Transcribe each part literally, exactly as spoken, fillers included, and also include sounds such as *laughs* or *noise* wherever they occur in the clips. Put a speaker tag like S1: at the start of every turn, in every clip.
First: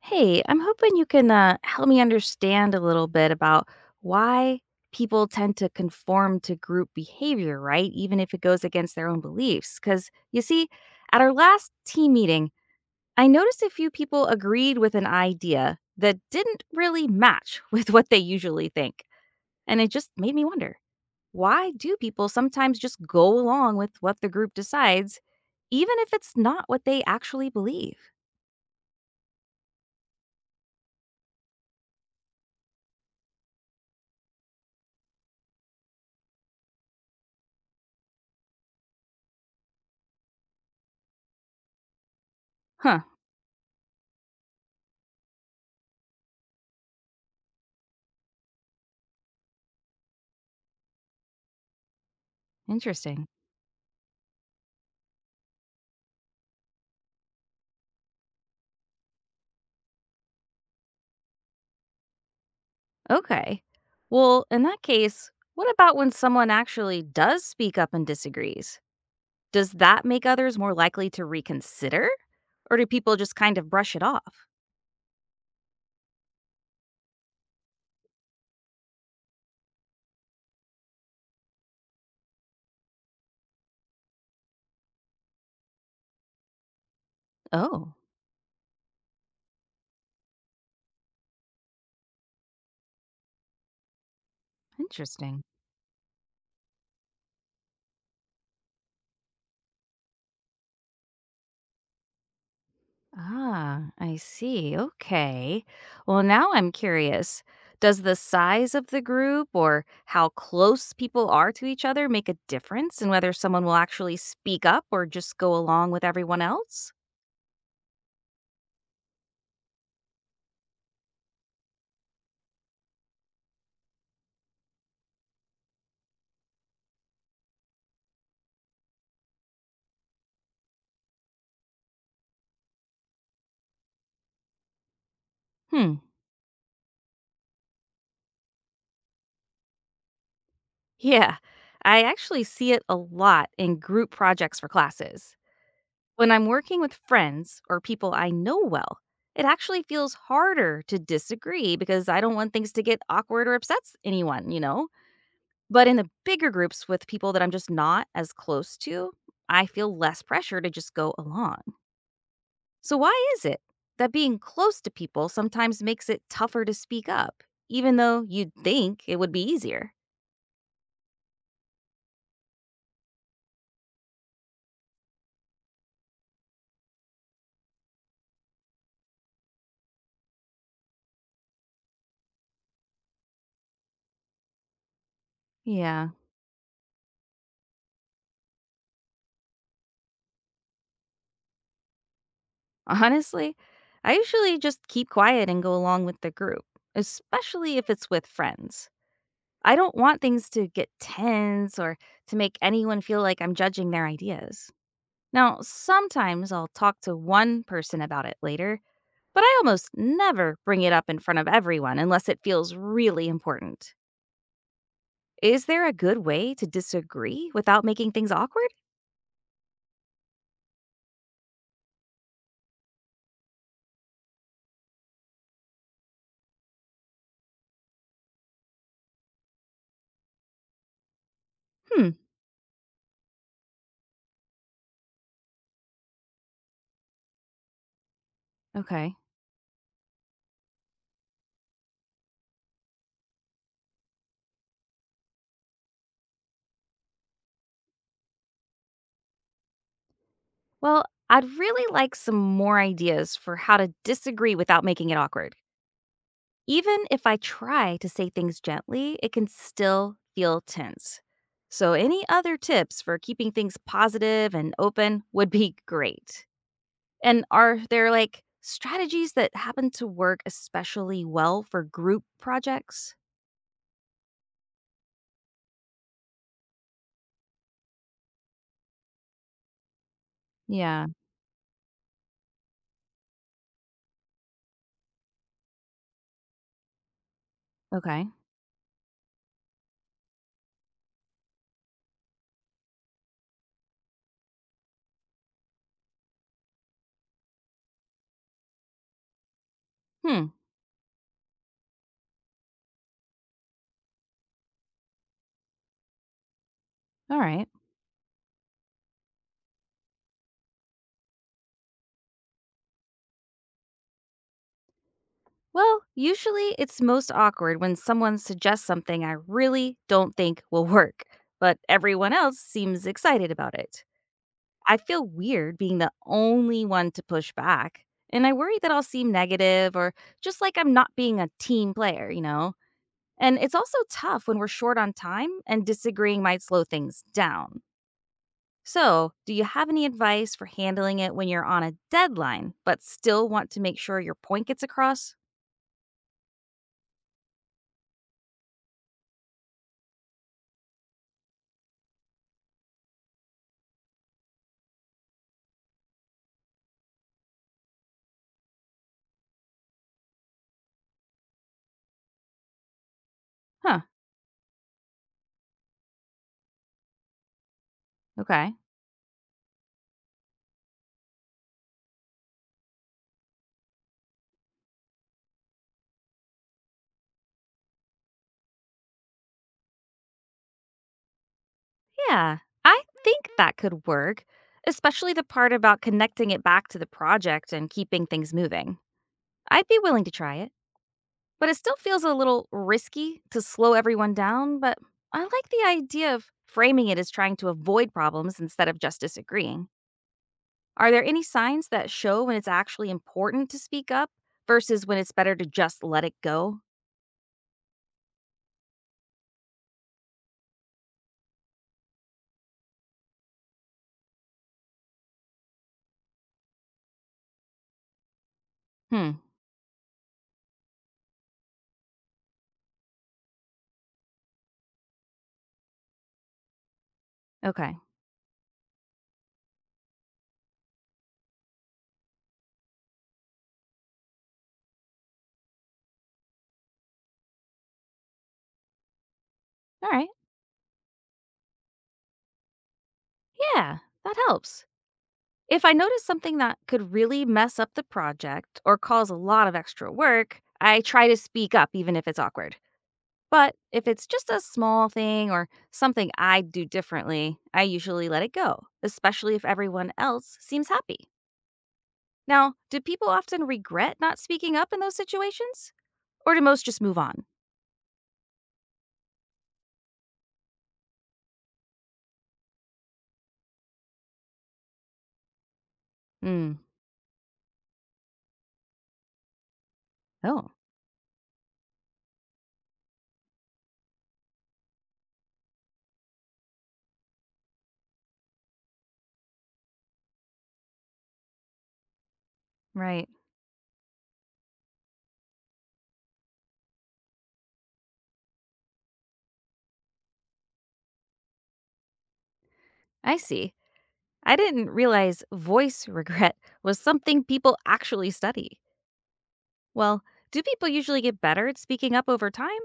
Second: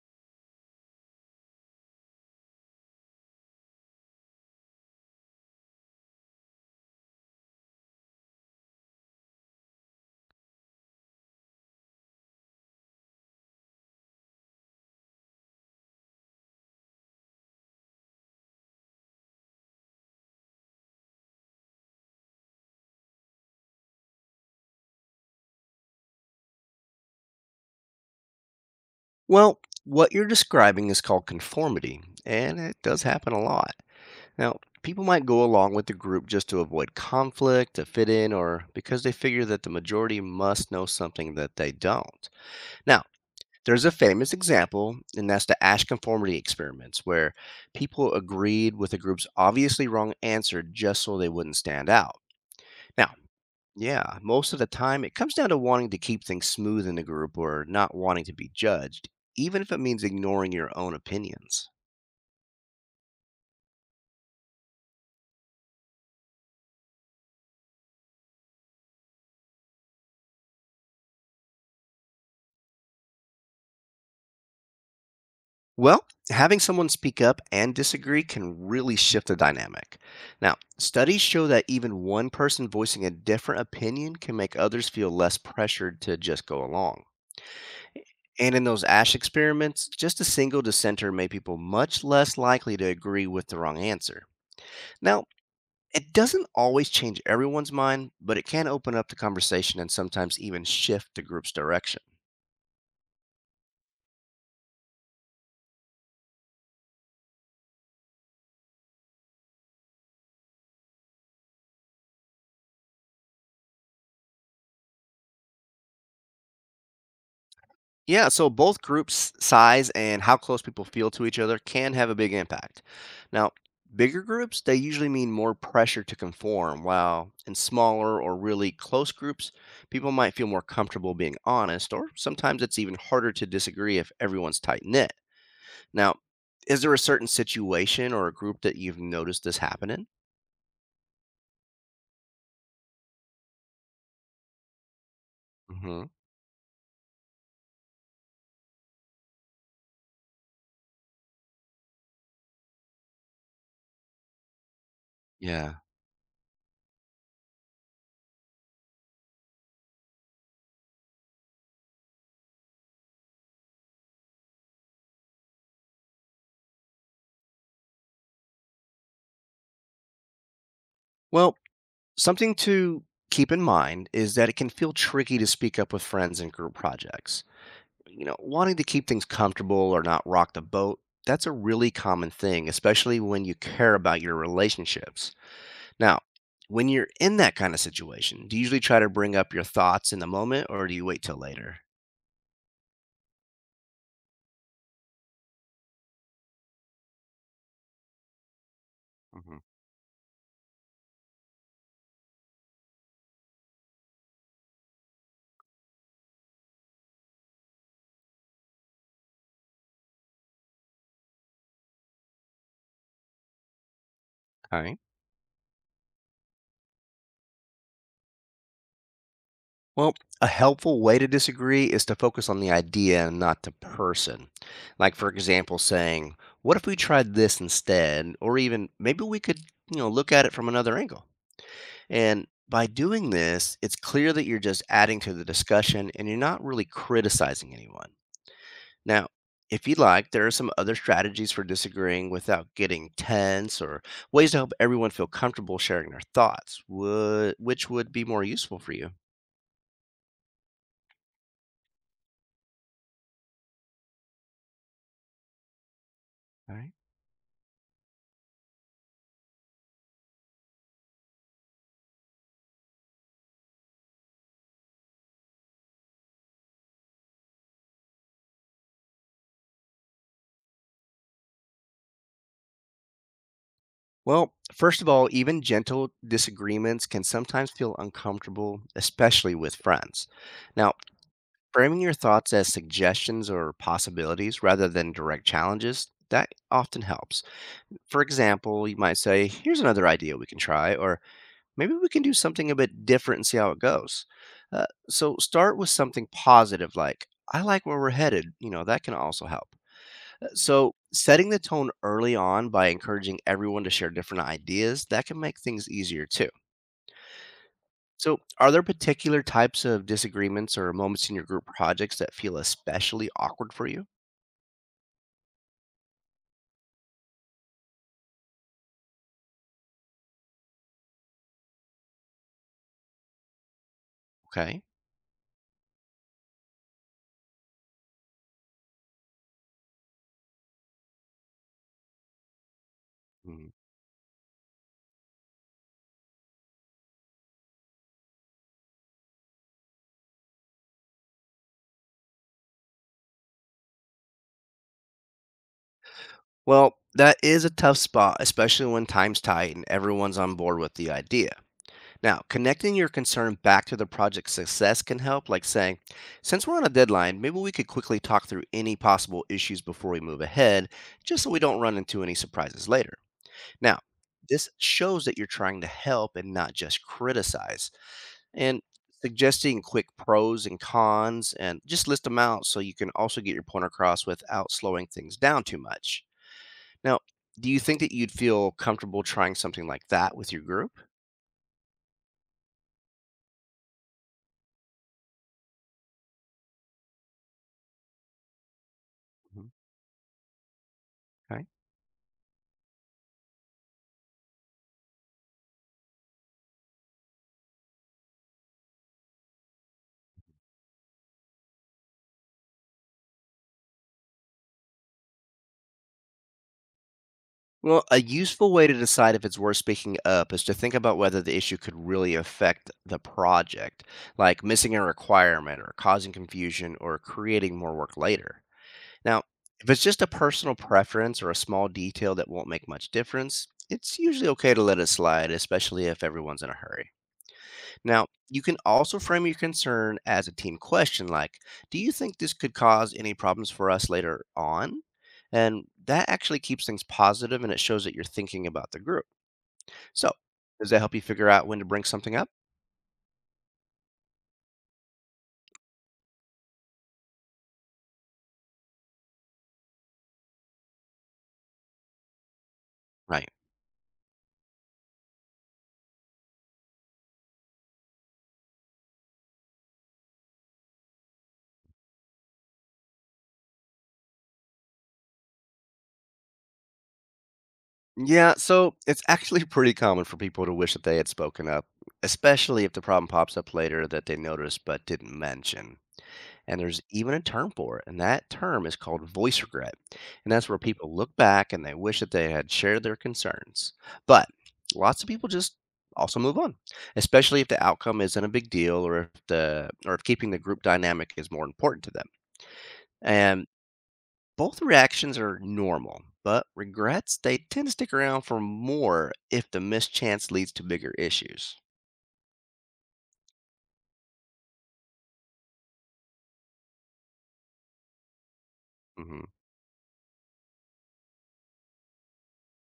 S1: Hey, I'm hoping you can uh, help me understand a little bit about why people tend to conform to group behavior, right? Even if it goes against their own beliefs. Because you see, at our last team meeting, I noticed a few people agreed with an idea that didn't really match *laughs* with what they usually think. And it just made me wonder, why do people sometimes just go along with what the group decides, even if it's not what they actually believe?
S2: Well, what you're describing is called conformity, and it does happen a lot. Now, people might go along with the group just to avoid conflict, to fit in, or because they figure that the majority must know something that they don't.
S1: Huh,
S2: Now, there's a famous example, and that's the Ash conformity experiments, where people agreed with the group's obviously wrong answer just so they wouldn't stand out. Now,
S1: interesting.
S2: yeah, most of the time, it comes down to wanting to keep things smooth in the group or not wanting to be judged, even if it means ignoring your own opinions.
S1: Okay. Well, in that case, what about when someone actually does speak up and disagrees? Does that make others more likely to reconsider? Or do people just kind of brush it off?
S2: Well, having someone speak up and disagree can really shift the dynamic. Now, studies show that even one person voicing a different opinion can make others feel less pressured to just go along.
S1: Oh,
S2: And in those A S H experiments, just a single dissenter made people much less likely to agree with the wrong answer. Now,
S1: interesting.
S2: it doesn't always change everyone's mind, but it can open up the conversation and sometimes even shift the group's direction.
S1: Ah, I see. Okay. Well, now I'm curious. Does the size of the group or how close people are to each other make a difference in whether someone will actually speak up or just go along with everyone else?
S2: Yeah, so both groups' size and how close people feel to each other can have a big impact. Now, bigger groups, they usually mean more pressure to conform, while in smaller or really close groups, people might feel more comfortable being honest, or sometimes it's even harder to disagree if everyone's tight knit.
S1: Hmm.
S2: Now, is there a certain situation or a group that you've noticed this happening?
S1: Yeah, I actually see it a lot in group projects for classes.
S2: Hmm.
S1: When I'm working with friends or people I know well, it actually feels harder to disagree because I don't want things to get awkward or upsets anyone, you know?
S2: Yeah.
S1: But in the bigger groups with people that I'm just not as close to, I feel less pressure to just go along. So, why is it that being close to people sometimes makes it tougher to speak up, even though you'd think it would be easier?
S2: Well, something to keep in mind is that it can feel tricky to speak up with friends in group projects. You know, wanting to keep things comfortable or not rock the boat, that's a really common thing, especially when you care about your relationships.
S1: Yeah.
S2: Now, when you're in that kind of situation, do you usually try to bring up your thoughts in the moment or do you wait till later?
S1: Honestly, I usually just keep quiet and go along with the group, especially if it's with friends.
S2: Mhm.
S1: I don't want things to get tense or to make anyone feel like I'm judging their ideas. Now, sometimes I'll talk to one person about it later, but I almost never bring it up in front of everyone unless it feels really important.
S2: Okay.
S1: Is there a good way to disagree without making things awkward?
S2: Well, a helpful way to disagree is to focus on the idea and not the person. Like, for example, saying, "What if we tried this instead?" Or even, "Maybe we could, you know, look at it from another angle."
S1: Hmm,
S2: And by doing this, it's clear that you're just adding to the discussion and you're not really criticizing anyone.
S1: okay.
S2: Now, if you'd like, there are some other strategies for disagreeing without getting tense or ways to help everyone feel comfortable sharing their thoughts, would, which would be more useful for you.
S1: Well, I'd really like some more ideas for how to disagree without making it awkward.
S2: All right.
S1: Even if I try to say things gently, it can still feel tense. So, any other tips for keeping things positive and open would be *laughs* great. And are there like strategies that happen to work especially well for group projects?
S2: Well, first of all, even gentle disagreements can sometimes feel uncomfortable, especially with friends. Now,
S1: Yeah.
S2: framing your thoughts as suggestions or possibilities rather than direct challenges, that often helps. For
S1: Okay.
S2: example, you might say, "Here's another idea we can try," or "maybe we can do something a bit different and see how it goes." Uh, so start with something positive like, "I like where we're headed." You know, that can also help.
S1: Hmm.
S2: So, setting the tone early on by encouraging everyone to share different ideas, that can make things easier too.
S1: All right.
S2: So, are there particular types of disagreements or moments in your group projects that feel especially awkward for you?
S1: Well, usually it's most awkward when someone suggests something I really don't think will work, but everyone else seems excited about it.
S2: Okay.
S1: I feel weird being the only one to push back. And I worry that I'll seem negative or just like I'm not being a team player, you know? And
S2: Mhm.
S1: it's also tough when we're short on time and disagreeing might slow things down. So, do you have any advice for handling it when you're on a deadline, but still want to make sure your point gets across?
S2: Well, that is a tough spot, especially when time's tight and everyone's on board with the idea. Now, connecting your concern back to the project's success can help, like saying, "since we're on a deadline, maybe we could quickly talk through any possible issues before we move ahead, just so we don't run into any surprises later." Now,
S1: Huh,
S2: this shows that you're trying to help and not just criticize.
S1: okay.
S2: And suggesting quick pros and cons and just list them out so you can also get your point across without slowing things down too much. Now, do you think that you'd feel comfortable trying something like that with your group?
S1: Yeah, I think that could work, especially the part about connecting it back to the project and keeping things moving.
S2: Mhm.
S1: I'd be willing to try it.
S2: Okay.
S1: But it still feels a little risky to slow everyone down, but I like the idea of framing it as trying to avoid problems instead of just disagreeing. Are there any signs that show when it's actually important to speak up versus when it's better to just let it go?
S2: Well, a useful way to decide if it's worth speaking up is to think about whether the issue could really affect the project, like missing a requirement or causing confusion or creating more work later.
S1: Hmm,
S2: Now, if it's just a personal preference or a small detail that won't make much difference, it's usually okay to let it slide, especially if everyone's in a hurry.
S1: okay.
S2: Now, you can also frame your concern as a team question like, "Do you think this could cause any problems for us later on?" And that actually keeps things positive and it shows that you're thinking about the group.
S1: All right.
S2: So, does that help you figure out when to bring something up?
S1: Yeah, that helps. If I notice something that could really mess up the project or cause a lot of extra work, I try to speak up even if it's awkward.
S2: Right.
S1: But if it's just a small thing or something I'd do differently, I usually let it go, especially if everyone else seems happy. Now, do people often regret not speaking up in those situations? Or do most just move on?
S2: Yeah, so it's actually *laughs* pretty common for people to wish that they had spoken up, especially if the problem pops up later that they noticed but didn't mention.
S1: Hmm.
S2: And there's even a term for it, and that term is called voice regret. And that's
S1: Oh,
S2: where people look back and they wish that they had shared their concerns. But lots of people just also move on, especially if the outcome isn't a big deal or if the or if keeping the group dynamic is more important to them.
S1: right.
S2: And both reactions are normal, but regrets, they tend to stick around for more if the mischance leads to bigger issues.
S1: I see. I didn't realize voice regret *laughs* was something people actually study.
S2: Hmm.
S1: Well, do people usually get better at speaking up over time?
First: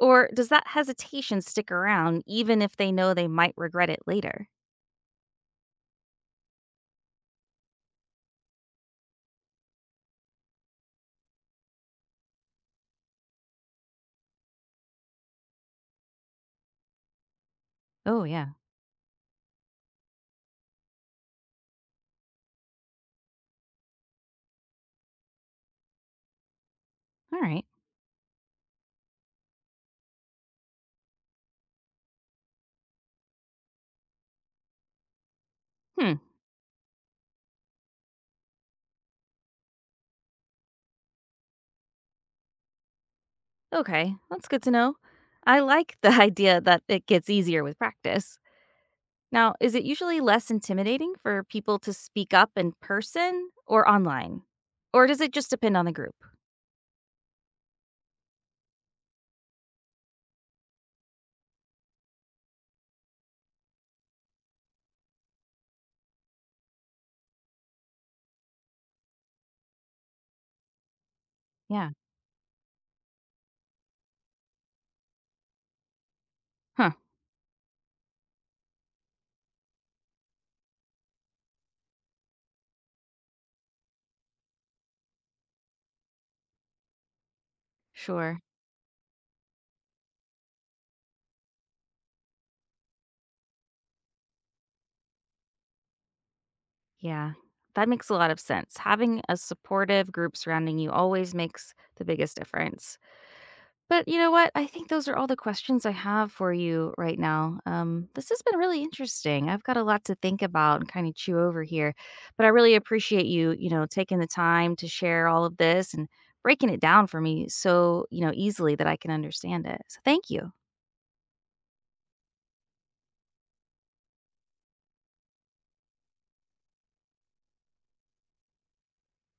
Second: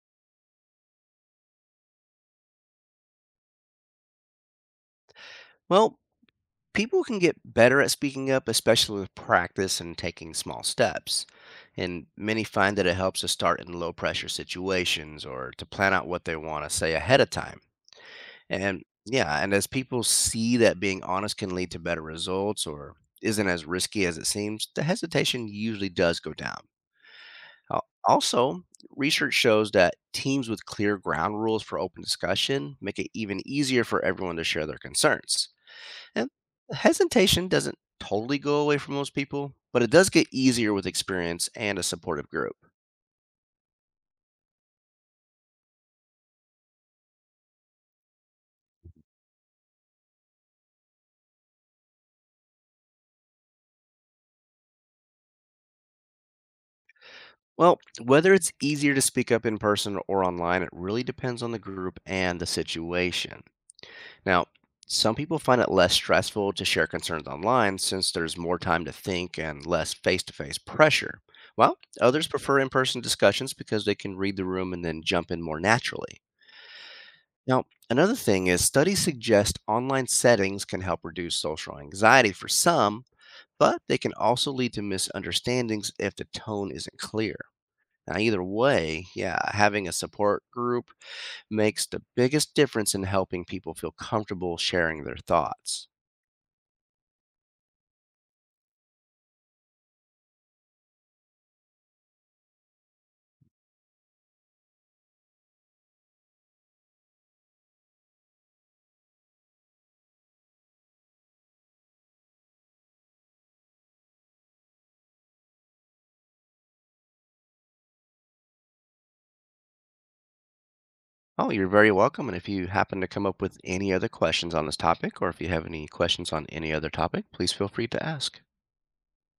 S1: Or does that hesitation stick around even if they know they might regret it later?
S2: Well, people can get better at speaking up, especially with practice and taking small steps. And many find that it helps to start in low pressure situations or to plan out what they want to say ahead of time.
S1: Oh, yeah.
S2: And yeah, and as people see that being honest can lead to better results or isn't as risky as it seems, the hesitation usually does go down.
S1: All right.
S2: Al also, research shows that teams with clear ground rules for open discussion make it even easier for everyone to share their concerns.
S1: Hmm.
S2: And hesitation doesn't totally go away for most people, but it does get easier with experience and a supportive group.
S1: Okay, that's good to know. I like the *laughs* idea that it gets easier with practice. Now, is it usually less intimidating for people to speak up in person or online? Or does it just depend on the group?
S2: Well, whether it's easier to speak up in person or online, it really depends on the group and the situation. Now, some people find it less stressful to share concerns online since there's more time to think and less face to face pressure. While
S1: Yeah.
S2: others prefer in person discussions because they can read the room and then jump in more naturally.
S1: Huh.
S2: Now, another thing is studies suggest online settings can help reduce social anxiety for some, but they can also lead to misunderstandings if the tone isn't clear. Now,
S1: Sure.
S2: either way, yeah, having a support group makes the biggest difference in helping people feel comfortable sharing their thoughts.
S1: Yeah. That makes a lot of sense. Having a supportive group surrounding you always makes the biggest difference. But you know what? I think those are all the questions I have for you right now. Um, this has been really interesting. I've got a lot to think about and kind of chew over here, but I really appreciate you, you know, taking the time to share all of this and breaking it down for me so, you know, easily that I can understand it. So thank you.
S2: Oh, you're very welcome. And if you happen to come up with any other questions on this topic, or if you have any questions on any other topic, please feel free to ask.